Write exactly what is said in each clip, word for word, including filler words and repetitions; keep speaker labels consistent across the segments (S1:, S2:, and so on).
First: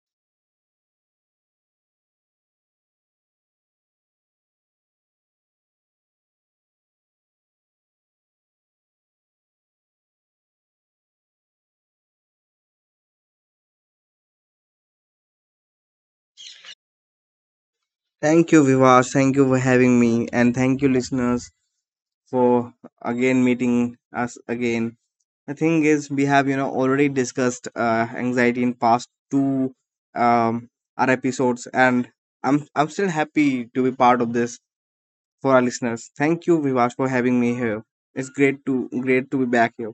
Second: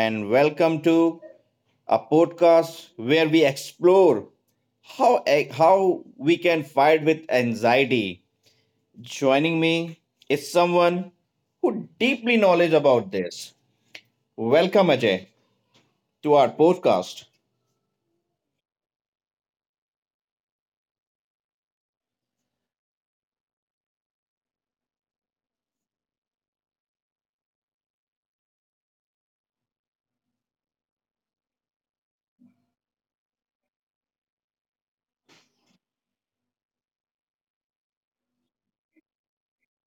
S1: and welcome to a podcast where we explore how, e, how we can fight with anxiety. Joining me is someone who deeply knowledge about this. Welcome, Ajay, to our podcast.
S2: Thank you, Vivash. Thank you for having me. And thank you, listeners, for again meeting us again. The thing is, we have, you know, already discussed uh, anxiety in past two um, our episodes, and I'm I'm still happy to be part of this for our listeners. Thank you, Vivash, for having me here. It's great to great to be back here.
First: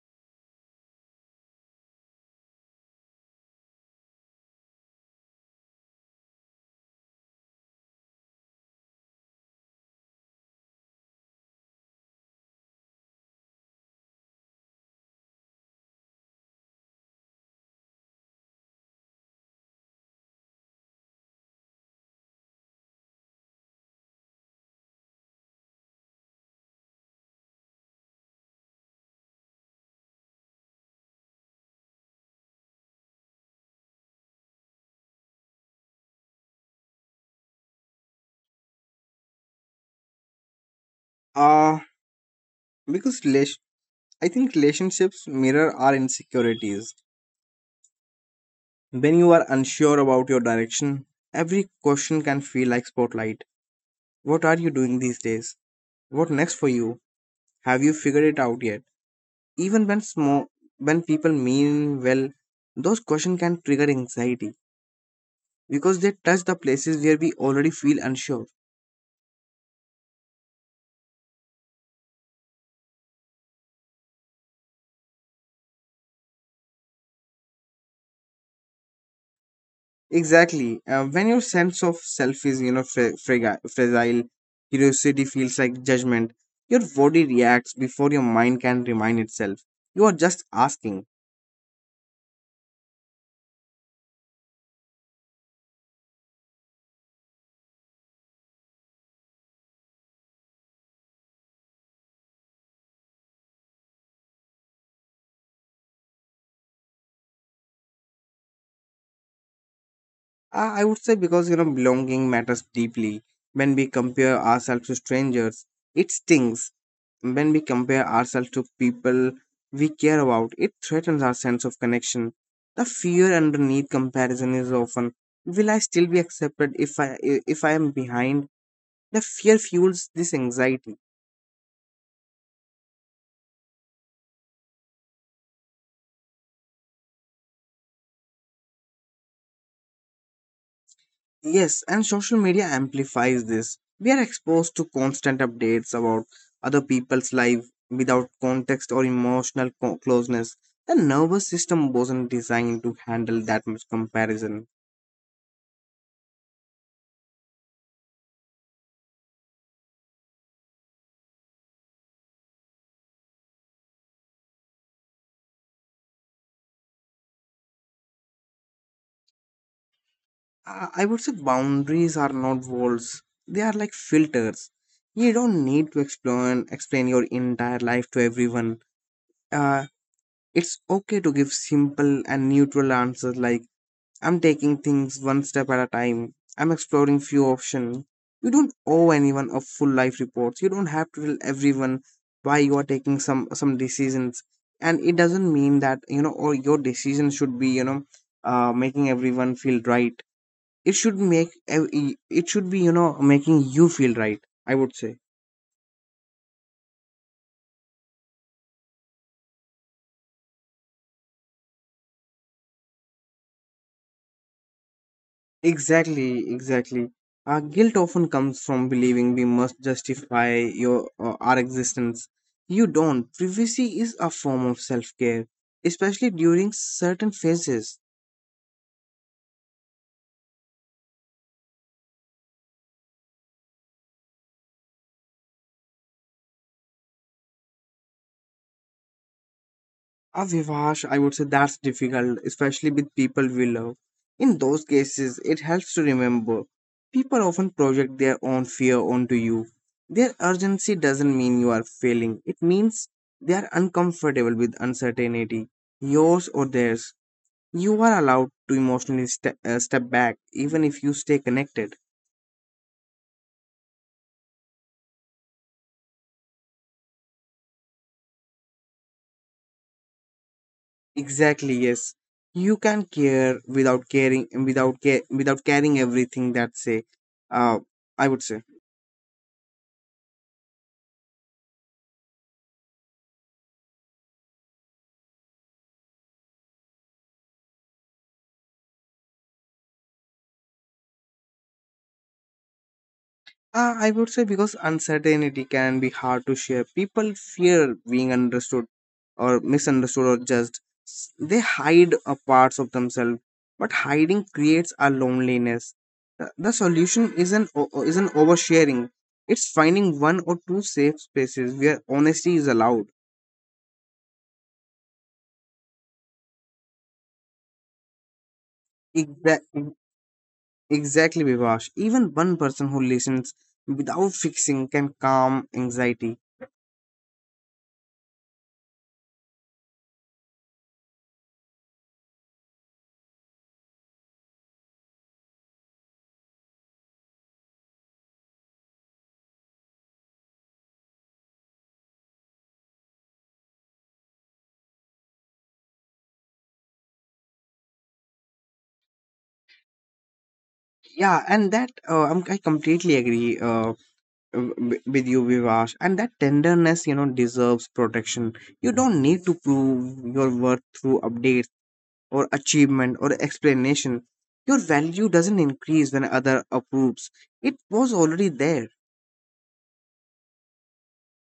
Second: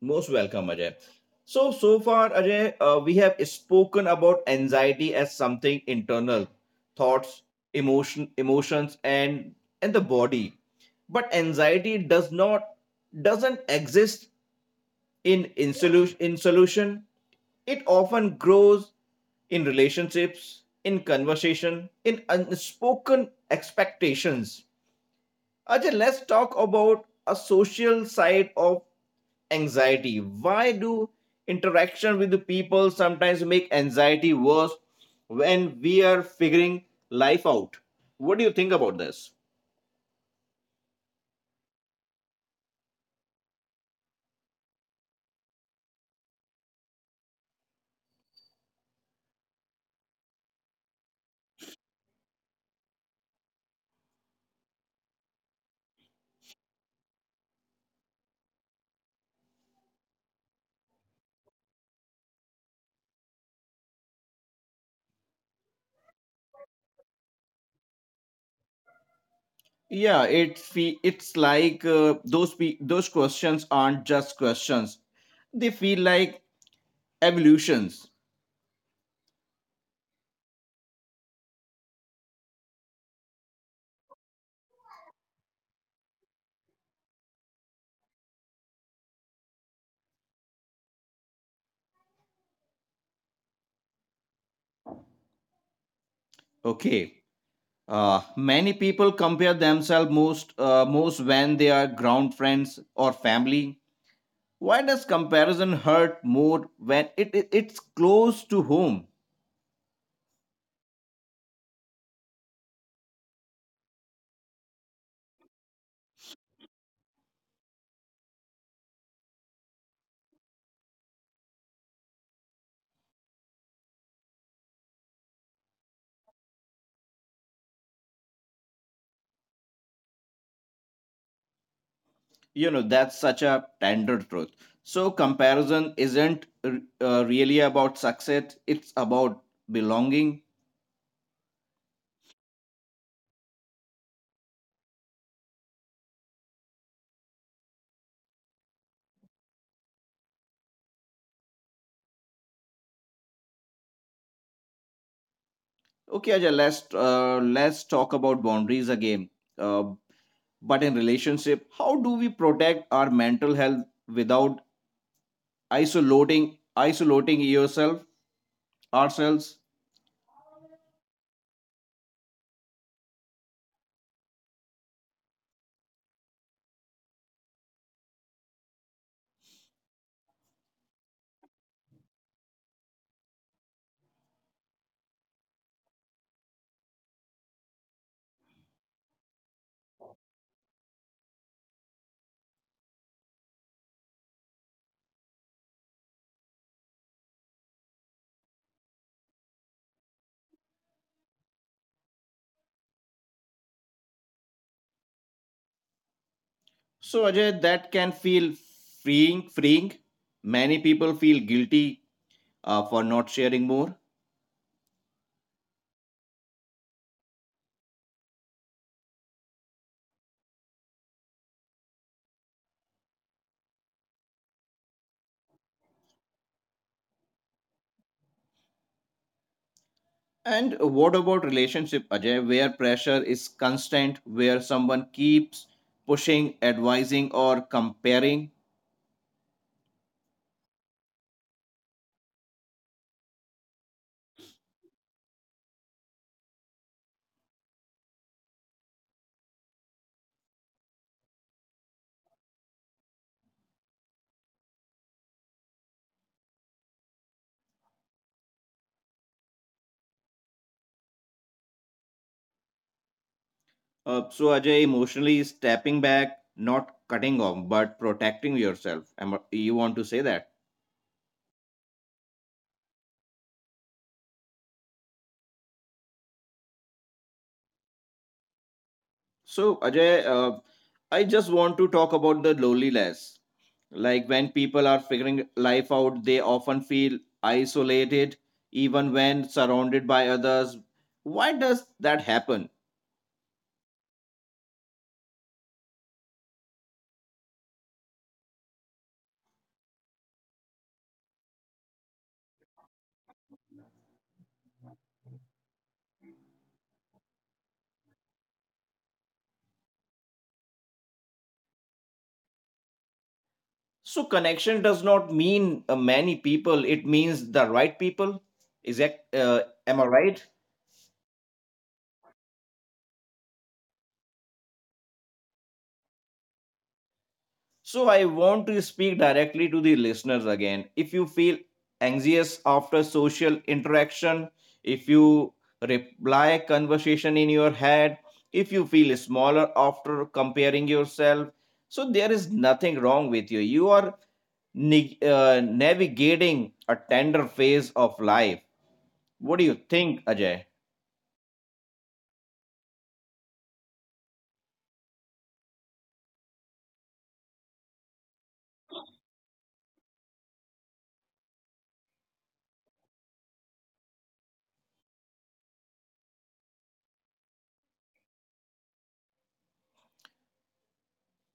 S1: Most welcome, Ajay. So, so far, Ajay, uh, we have spoken about anxiety as something internal, thoughts, emotion, emotions, and and the body. But anxiety does not doesn't exist in in solution in solution. It often grows in relationships, in conversation, in unspoken expectations. Ajay, let's talk about a social side of anxiety. Why do interaction with the people sometimes make anxiety worse when we are figuring life out? What do you think about this?
S2: Uh because relation, I think relationships mirror our insecurities. When you are unsure about your direction, every question can feel like spotlight. What are you doing these days? What next for you? Have you figured it out yet? Even when small, when people mean well, those questions can trigger anxiety because they touch the places where we already feel unsure.
S1: Yeah, it's fe- it's like uh, those pe- those questions aren't just questions. They feel like evolutions.
S2: Exactly. Uh, when your sense of self is, you know, fra- fraga- fragile, curiosity feels like judgment. Your body reacts before your mind can remind itself. You are just asking.
S1: Okay. Uh, many people compare themselves most uh, most when they are ground friends or family. Why does comparison hurt more when it, it- it's close to home?
S2: Uh, I would say because you know belonging matters deeply. When we compare ourselves to strangers, it stings. When we compare ourselves to people we care about, it threatens our sense of connection. The fear underneath comparison is often: Will I still be accepted if I if I am behind? The fear fuels this anxiety.
S1: You know, that's such a tender truth. So comparison isn't r- uh, really about success, it's about belonging.
S2: Yes, and social media amplifies this. We are exposed to constant updates about other people's life without context or emotional co- closeness. The nervous system wasn't designed to handle that much comparison.
S1: Okay, Ajay, let's uh, let's talk about boundaries again, uh, but in relationship, how do we protect our mental health without isolating isolating yourself ourselves?
S2: I I would say boundaries are not walls, they are like filters. You don't need to explain, explain your entire life to everyone. Uh, it's okay to give simple and neutral answers like I'm taking things one step at a time. I'm exploring few options. You don't owe anyone a full life report. You don't have to tell everyone why you are taking some some decisions. And it doesn't mean that you know or your decision should be you know uh, making everyone feel right. It should make ev- it should be you know making you feel right, I would say.
S1: So Ajay, that can feel freeing freeing Many people feel guilty, uh, for not sharing more.
S2: Exactly, exactly. Our guilt often comes from believing we must justify your uh, our existence. You don't. Privacy is a form of self-care, especially during certain phases.
S1: And what about relationship, Ajay, where pressure is constant, where someone keeps pushing, advising, or comparing?
S2: A Vivash, I would say that's difficult, especially with people we love. In those cases, it helps to remember. People often project their own fear onto you. Their urgency doesn't mean you are failing. It means they are uncomfortable with uncertainty, yours or theirs. You are allowed to emotionally ste- uh, step back even if you stay connected.
S1: Uh, so, Ajay, emotionally stepping back, not cutting off, but protecting yourself. Am I- You want to say that?
S2: Exactly, yes. You can care without caring without care without caring everything that say uh I would say.
S1: So, Ajay, uh, I just want to talk about the loneliness. Like when people are figuring life out, they often feel isolated, even when surrounded by others. Why does that happen?
S2: Uh, I would say because uncertainty can be hard to share. People fear being understood or misunderstood or judged. S- They hide a parts of themselves, but hiding creates a loneliness. The the solution isn't o- isn't oversharing. It's finding one or two safe spaces where honesty is allowed.
S1: So connection does not mean uh, many people. It means the right people. Exact. Uh,
S2: Exactly,
S1: am I right?
S2: exactly, Vivash. Even one person who listens without fixing can calm anxiety.
S1: So I want to speak directly to the listeners again. If you feel anxious after social interaction, if you reply conversation in your head, if you feel smaller after comparing yourself, so there is nothing wrong with you. You are ni- uh, navigating a tender phase of life. What do you think, Ajay?
S2: Yeah, and that uh, I'm, I completely agree. Uh, w- with you Vivash, and that tenderness you know deserves protection. You don't need to prove your worth through updates or achievement or explanation. Your value doesn't increase when other approves. It was already there.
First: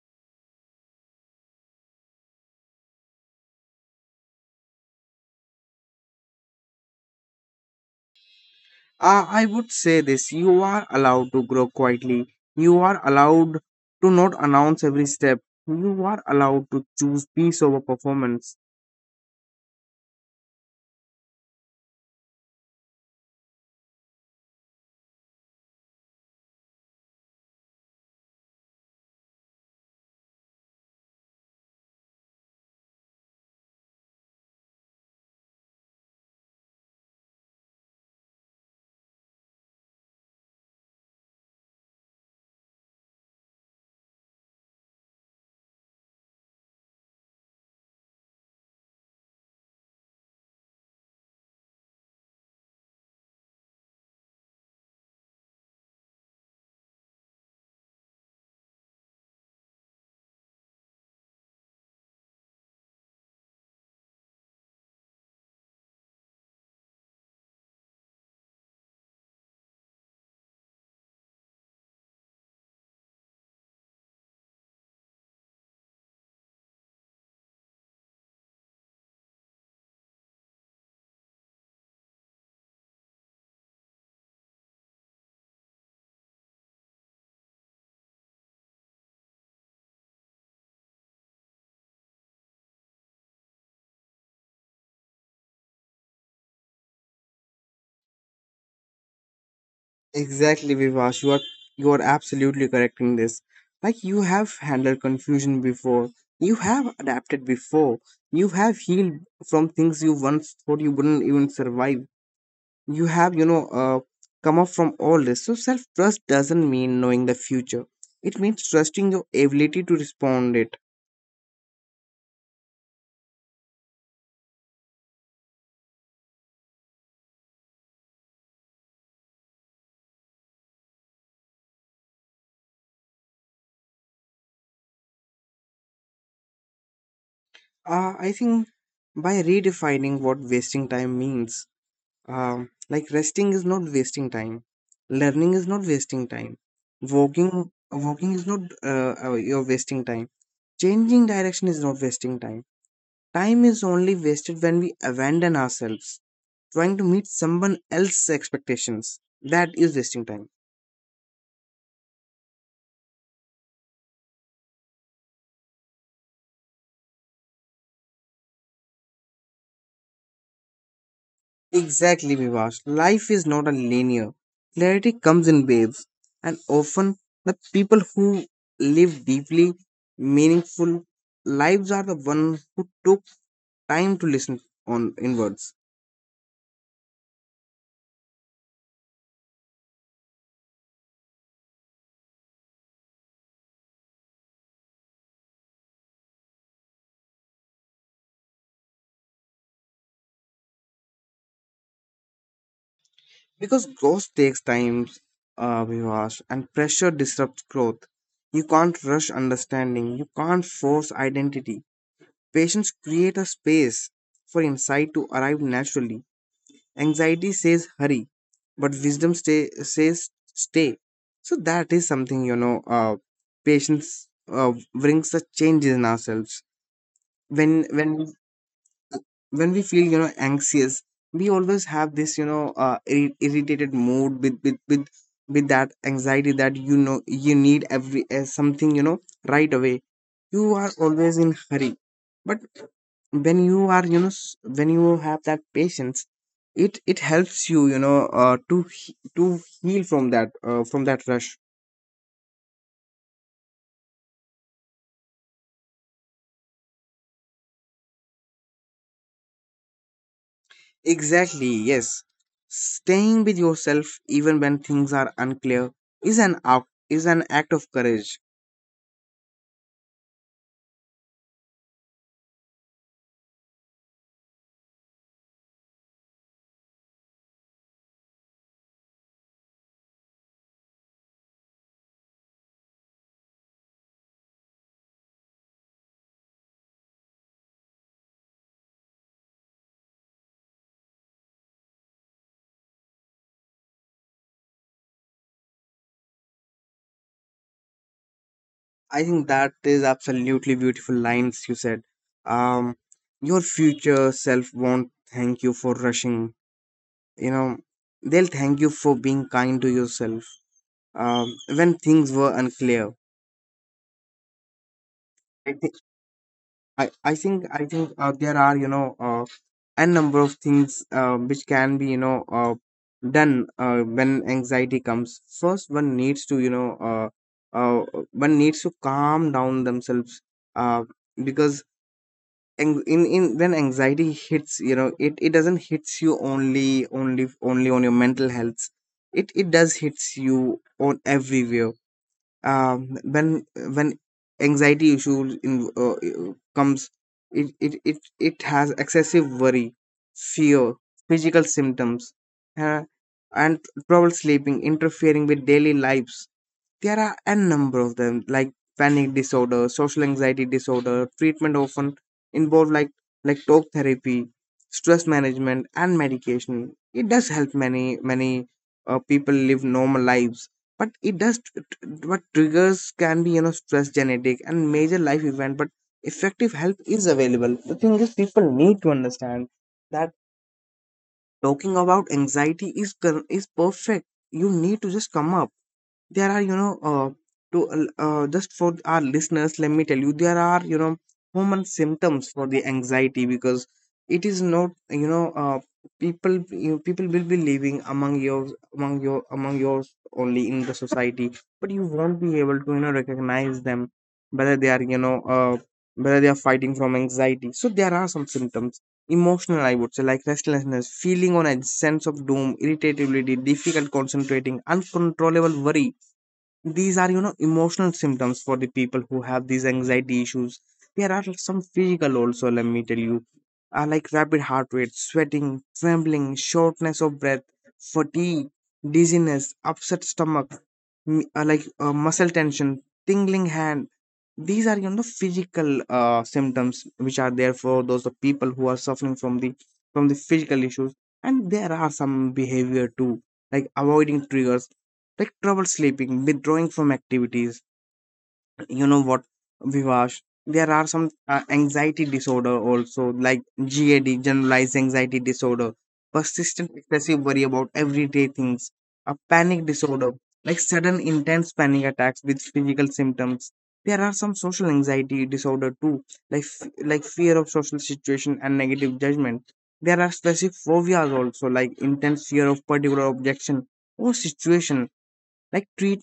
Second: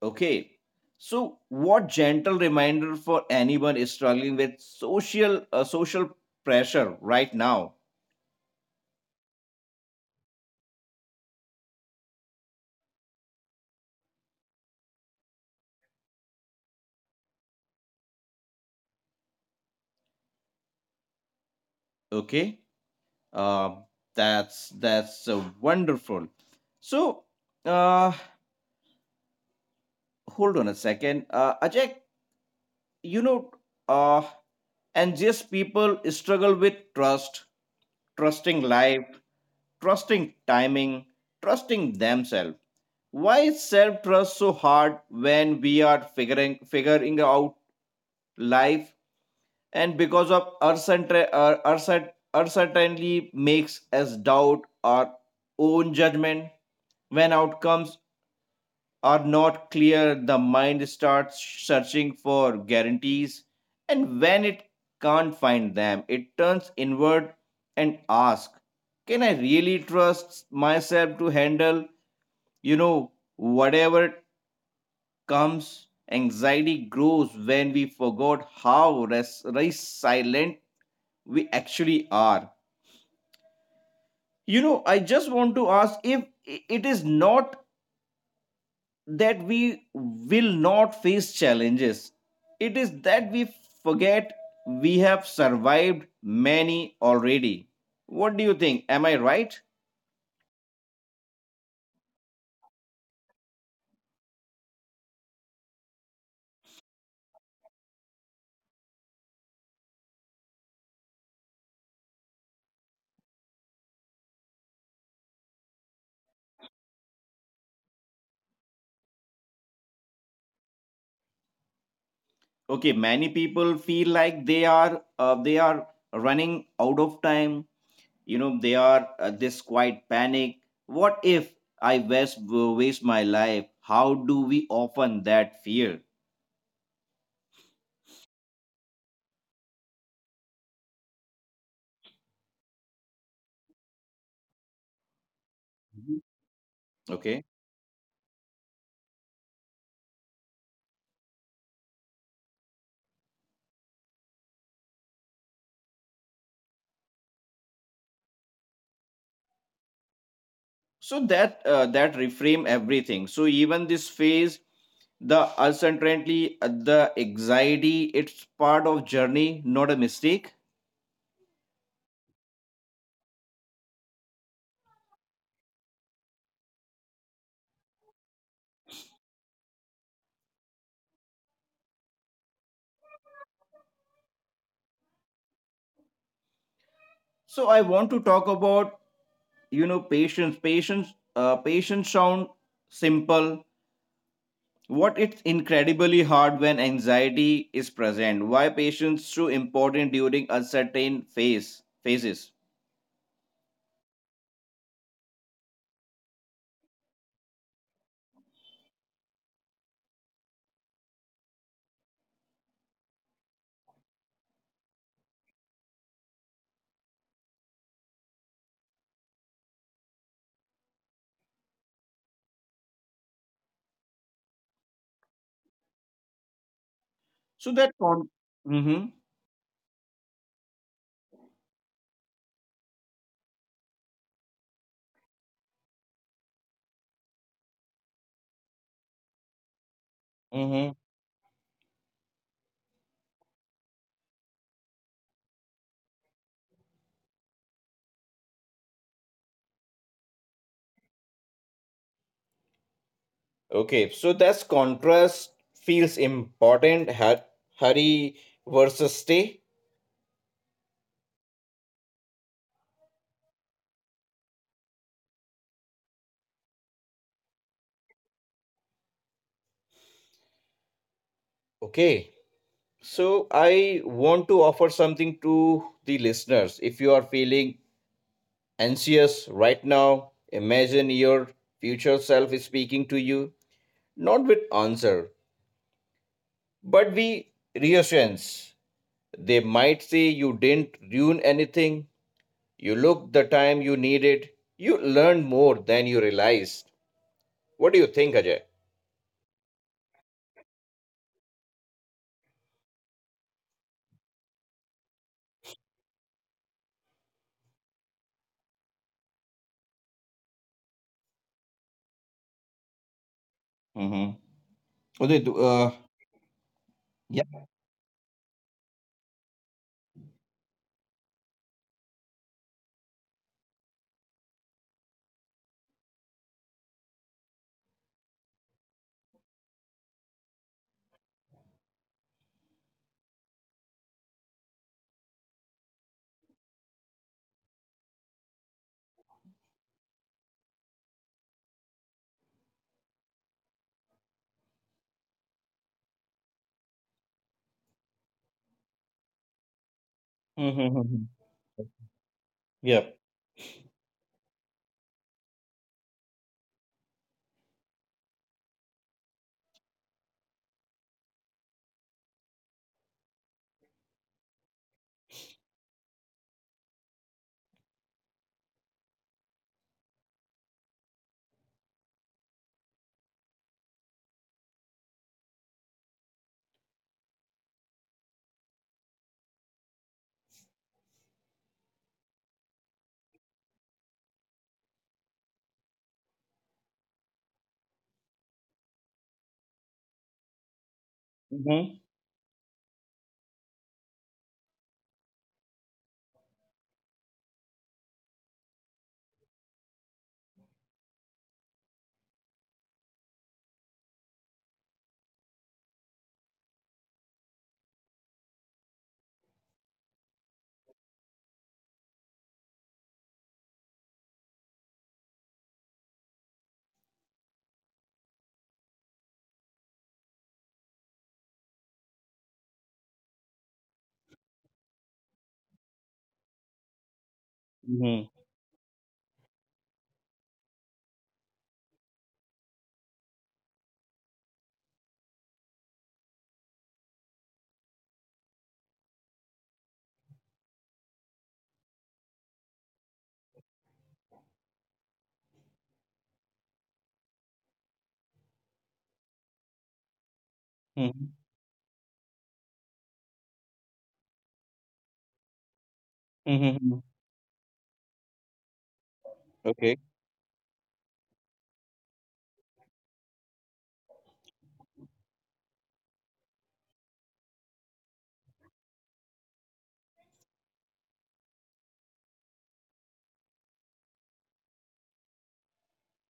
S1: Okay. So, what gentle reminder for anyone is struggling with social uh, social pressure right now?
S2: uh, I would say this: you are allowed to grow quietly, you are allowed to not announce every step, you are allowed to choose peace over performance.
S1: Okay. Um that's that's uh, wonderful. So, uh, hold on a second, uh, Ajay. You know, uh, anxious people struggle with trust, trusting life, trusting timing, trusting themselves. Why is self trust so hard when we are figuring figuring out life, and because of uncertain- uh, uncert- uncertainty makes us doubt our own judgment. When outcomes are not clear, the mind starts searching for guarantees, and when it can't find them, it turns inward and asks, can I really trust myself to handle, you know, whatever comes. Anxiety grows when we forgot how res- resilient we actually are. You know, I just want to ask if i- it is not that we will not face challenges, it is that we forget we have survived many already. What do you think? Am I right?
S2: Exactly, Vivash. You are you are absolutely correct in this. Like you have handled confusion before, you have adapted before, you have healed from things you once thought you wouldn't even survive. You have, you know, uh, come up from all this. So self trust doesn't mean knowing the future. It means trusting your ability to respond it.
S1: Okay, many people feel like they are uh, they are running out of time. You know, they are, uh, this quiet panic. What if I waste waste my life? How do we often that fear?
S2: Uh, I think by redefining what wasting time means. Um, like resting is not wasting time, learning is not
S1: Mhm.
S2: wasting time,
S1: Okay,
S2: walking walking is not uh, uh, you're wasting time, changing direction is not wasting time. Time is only wasted when we abandon ourselves trying to meet someone else's expectations. That is wasting time.
S1: so that uh, that reframe everything. So even this phase, the uncertainty, uh, the anxiety, it's part of journey, not a mistake.
S2: Exactly, Vivash. Life is not a linear. Clarity comes in waves, and often the people who live deeply meaningful lives are the ones who took time to listen on inwards.
S1: So I want to talk about, you know, patience patience uh, patience sound simple, what it's incredibly hard when anxiety is present. Why patience so important during uncertain phase phases?
S2: Because growth takes time, uh, Vivash, and pressure disrupts growth. You can't rush understanding. You can't force identity. Patients create a space for insight to arrive naturally. Anxiety says hurry, but wisdom stay, says stay. So that is something you know. Uh, patience uh, brings a change in ourselves.
S1: so
S2: When
S1: that con-
S2: when
S1: mm-hmm.
S2: when we feel you know anxious, we always have this you know uh, irri- irritated mood with with with with that anxiety, that you know you need every uh, something you know right away. You are
S1: Mm-hmm.
S2: always in hurry, but when you are you know s- when you have that patience, it it helps you you know uh, to he- to heal from that uh, from that rush.
S1: Okay, so that's contrast feels important. Har- Hurry versus stay.
S2: Exactly, yes. Staying with yourself even when things are unclear is an act is an act of courage.
S1: Okay, so I want to offer something to the listeners. If you are feeling anxious right now, imagine your future self is speaking to you, not with answer, but with reassurance. They might say you didn't ruin anything. You looked the time you needed. You learned more than you realized. What do you think, Ajay?
S2: I think that is absolutely beautiful lines you said. um your future self won't thank you for rushing, you know, they'll thank you for being kind to yourself um, when things were unclear.
S1: Mm-hmm. Oh, they do. Uh,
S2: I, I
S1: yeah.
S2: think I think uh, there are you know uh, a number of things uh, which can be you know uh, done uh, when anxiety comes. First, one needs to you know uh, uh, one needs to calm down themselves, uh, because ang- in in when anxiety hits, you know, it, it doesn't hits you only only only on your mental health. It it does hits you on everywhere. Um, when when anxiety issue in, uh, comes, it, it it it has excessive worry, fear,
S1: Mm-hmm.
S2: physical symptoms,
S1: Yeah.
S2: uh, and trouble sleeping interfering with daily lives. There are a number of them, like panic disorder, social anxiety disorder. Treatment often involve like like talk therapy, stress management, and medication. It does help many many uh, people live normal lives, but it does tr- tr- but triggers can be you know stress, genetic, and major life event. But effective help is available. The thing is, people need to understand that talking about anxiety is cor- is perfect. You need to just come up. There are you know uh, to uh, just for our listeners, let me tell you there are you know
S1: Mm-hmm.
S2: common symptoms for the anxiety, because it is not you know uh, people you know, people will be living among yours among your among yours only in the society, but you won't be able to you know recognize them whether they are you know uh, whether they are fighting from anxiety. So there are some symptoms emotional, I would say, like restlessness, feeling on a sense of doom, irritability, difficult concentrating, uncontrollable worry. These are you know emotional symptoms for the people who have these anxiety issues. There are some physical also, let me tell you, are like rapid heart rate, sweating, trembling, shortness of breath,
S1: Mm-hmm.
S2: fatigue, dizziness, upset stomach, m- uh, like uh, muscle tension, tingling hand. These are you know physical uh, symptoms which are there for those of people who are suffering from the from the physical issues. And there are some behavior too, like avoiding triggers, like trouble sleeping, withdrawing from activities. You know what, Vivash? There are
S1: Mm-hmm.
S2: some uh, anxiety disorder also, like G A D, generalized anxiety disorder, persistent
S1: Mm-hmm.
S2: excessive worry about everyday things, a panic
S1: Okay.
S2: disorder, like sudden intense panic attacks with physical symptoms. There are some social anxiety disorder too, like f- like fear of social situation and negative judgment. There are specific phobias also, like intense fear of particular objection or situation. Like treat,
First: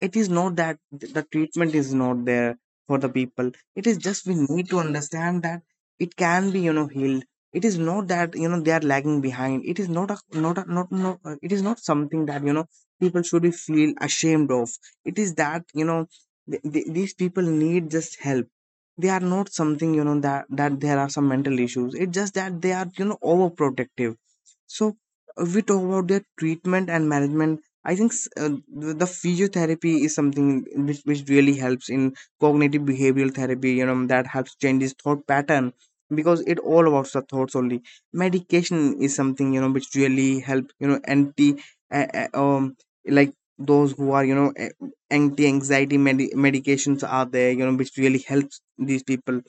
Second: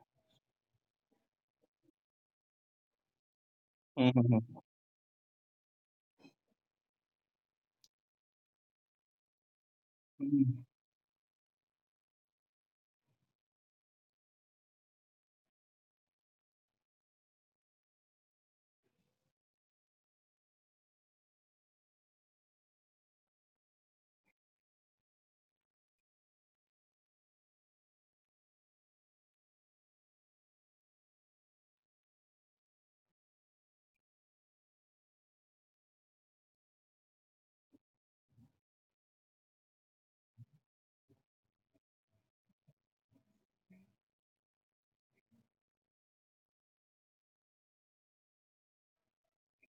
S2: it is not that the treatment is not there for the people. It is just we
S1: Mm-hmm.
S2: need to understand that it can be you know healed. It is not that you know they are lagging behind. It is not a not a
S1: Mm-hmm.
S2: not no uh, it is not something that you know people should be feel ashamed of. It is that you know th- th- these people need just help. They are not something you know that that there are some mental issues. It's just that they are you know overprotective. So if we talk about their treatment and management, I think s- uh, the the physiotherapy is something which, which really helps in cognitive behavioral therapy. You know that helps change his thought pattern, because it all about the thoughts only. Medication is something you know which really help you know anti uh, uh, um like those who are you know anti anxiety medi- medications are there you know which really helps these people.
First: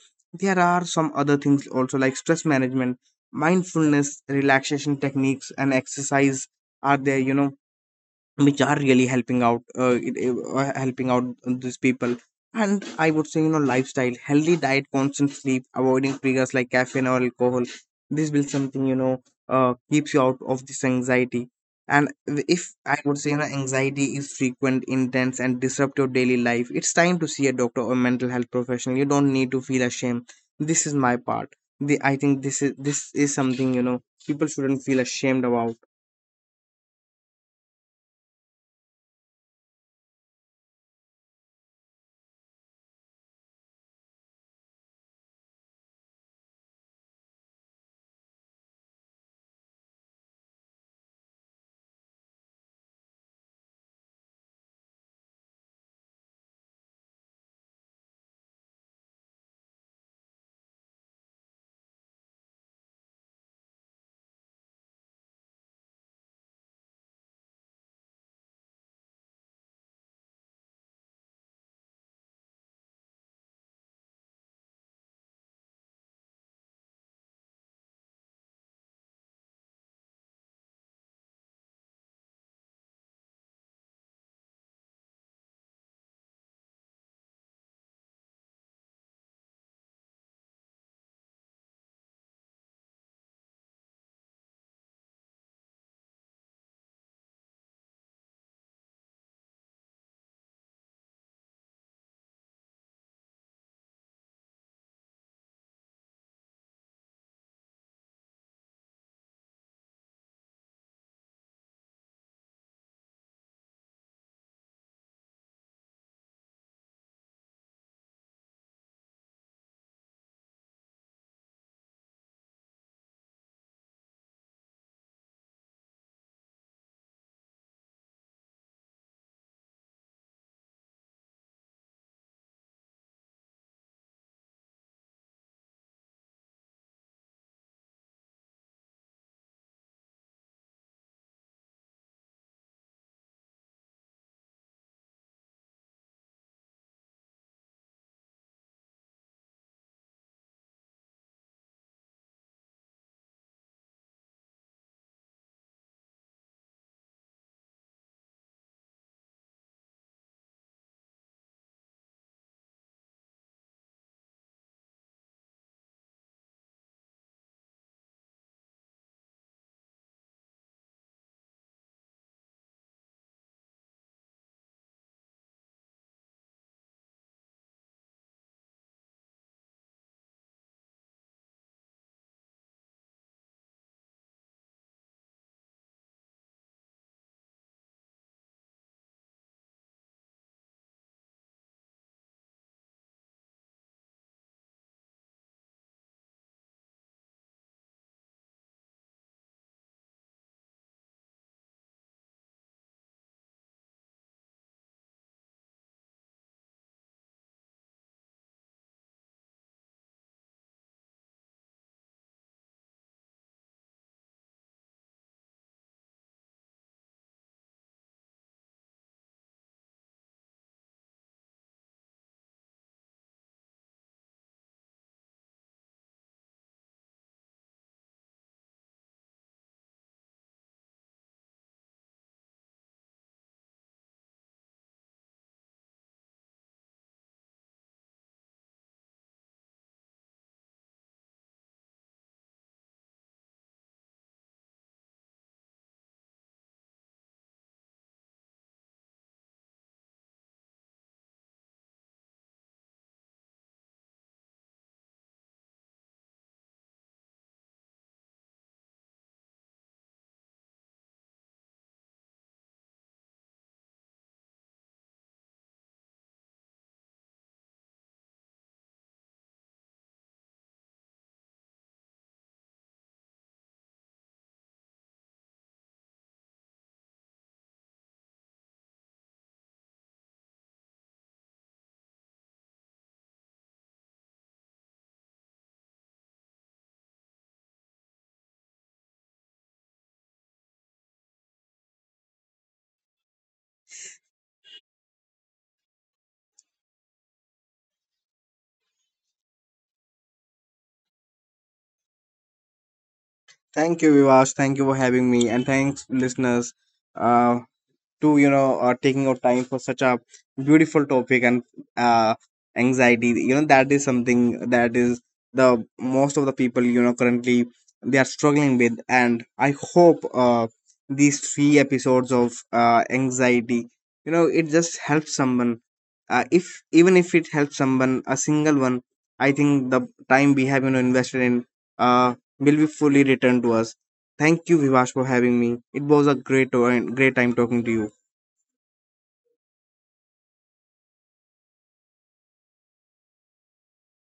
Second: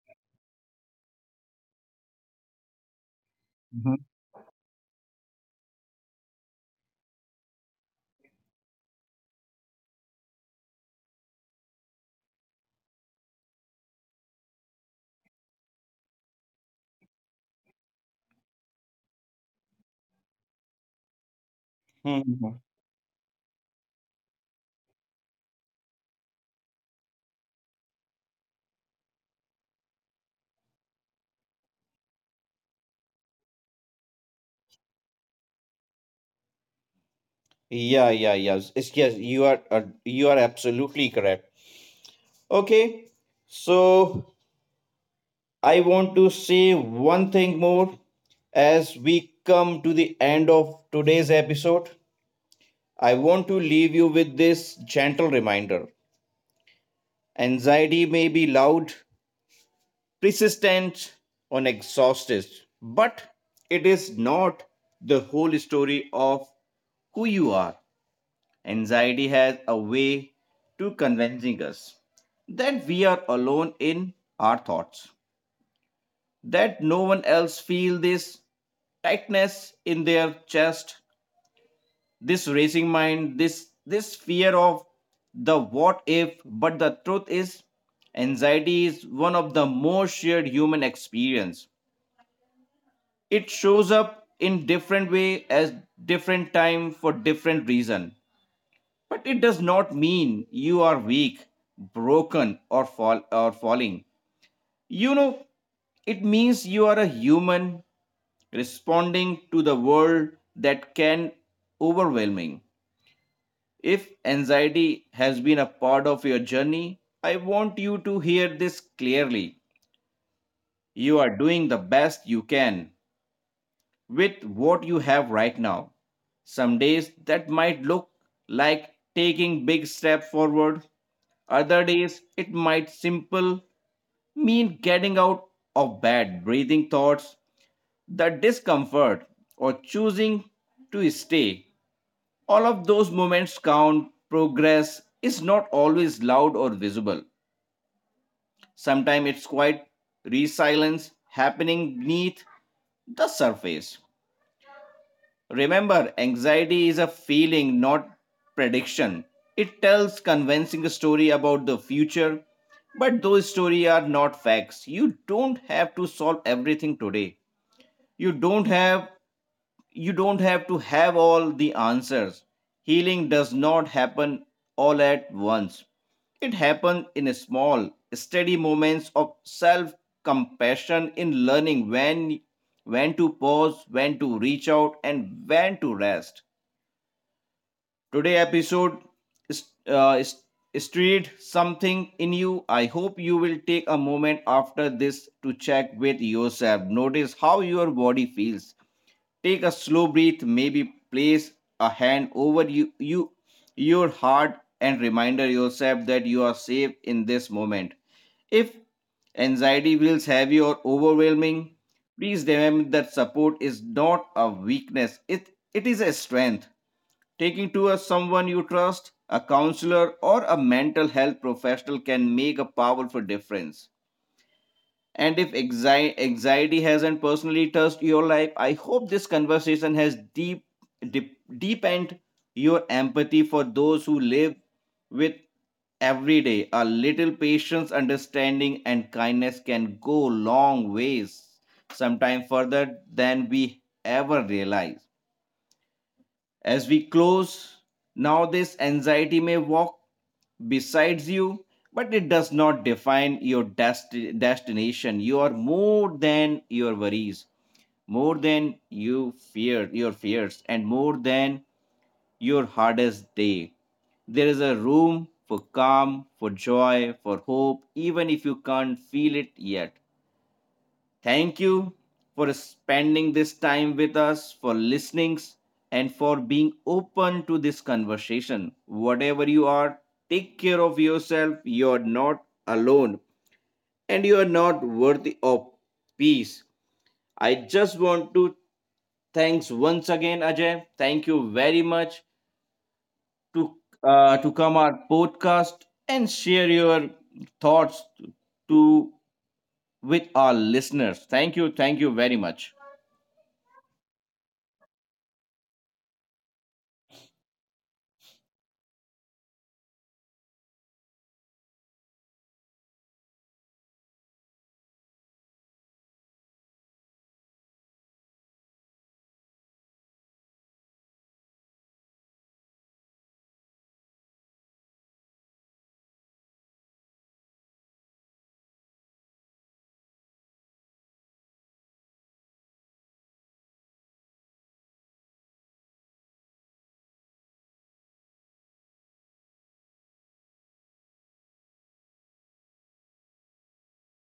S2: There are some other things also like stress management, mindfulness, relaxation techniques, and exercise are there you know which are really helping out, uh, it- it- uh, helping out these people. And I would say you know lifestyle, healthy diet, constant sleep, avoiding triggers like caffeine or alcohol, this will something you know uh, keeps you out of this anxiety. And
S1: Mm-hmm.
S2: if I would say you know anxiety is frequent, intense, and disrupt your daily life, it's time to see a doctor or mental health professional. You don't need to feel ashamed. This is my part. the, I think this is this is something you know people shouldn't feel ashamed about.
S1: Yeah, yeah, yes. It's yes, you are uh, you are absolutely correct. Okay. So I want to say one thing more as we come to the end of today's episode. I want to leave you with this gentle reminder. Anxiety may be loud, persistent or exhausted, but it is not the whole story of who you are. Anxiety has a way to convincing us that we are alone in our thoughts, that no one else feel this tightness in their chest, this racing mind, this this fear of the what if. But the truth is, anxiety is one of the most shared human experience. It shows up in different way as different time for different reason, but it does not mean you are weak, broken or fall or falling, you know. It means you are a human responding to the world that can overwhelming. If anxiety has been a part of your journey, I want you to hear this clearly. You are doing the best you can with what you have right now. Some days that might look like taking big steps forward. Other days it might simple mean getting out of bed, breathing thoughts, the discomfort, or choosing to stay. All of those moments count. Progress is not always loud or visible. Sometimes it's quite resilience happening beneath the surface. Remember, anxiety is a feeling, not prediction. It tells convincing a story about the future, but those stories are not facts. You don't have to solve everything today. You don't have you don't have to have all the answers. Healing does not happen all at once. It happens in small, steady moments of self compassion, in learning when when to pause, when to reach out, and when to rest. Today episode is- uh, is- stirred something in you. I hope you will take a moment after this to check with yourself. Notice how your body feels. Take a slow breath, maybe place a hand over you, you your heart, and remind yourself that you are safe in this moment. If anxiety feels heavy or overwhelming, please remember that support is not a weakness. It it is a strength. Taking to a someone you trust, a counselor or a mental health professional can make a powerful difference. And if anxi- anxiety hasn't personally touched your life, I hope this conversation has deep, deep deepened your empathy for those who live with every day. A little patience, understanding, and kindness can go long ways, sometimes further than we ever realize. As we close, now this anxiety may walk besides you, but it does not define your desti- destination. You are more than your worries, more than you fear your fears, and more than your hardest day. There is a room for calm, for joy, for hope, even if you can't feel it yet. Thank you for spending this time with us, for listening, and for being open to this conversation. Whatever you are, take care of yourself. You are not alone and you are not worthy of peace. I just want to thanks once again, Ajay. Thank you very much to uh, to come our podcast and share your thoughts to with our listeners. Thank you, thank you very much.
S2: Thank you, Vivas. Thank you for having me, and thanks, listeners, uh, to you know uh, taking out time for such a beautiful topic, and uh, anxiety. You know that is something that is the most of the people you know currently they are struggling with, and I hope uh, these three episodes of uh, anxiety, you know, it just helps someone. Uh, if even if it helps someone, a single one, I think the time we have you know invested in uh, will be fully returned to us. Thank you, Vivash, for having me. It was a great, uh, great time talking to you.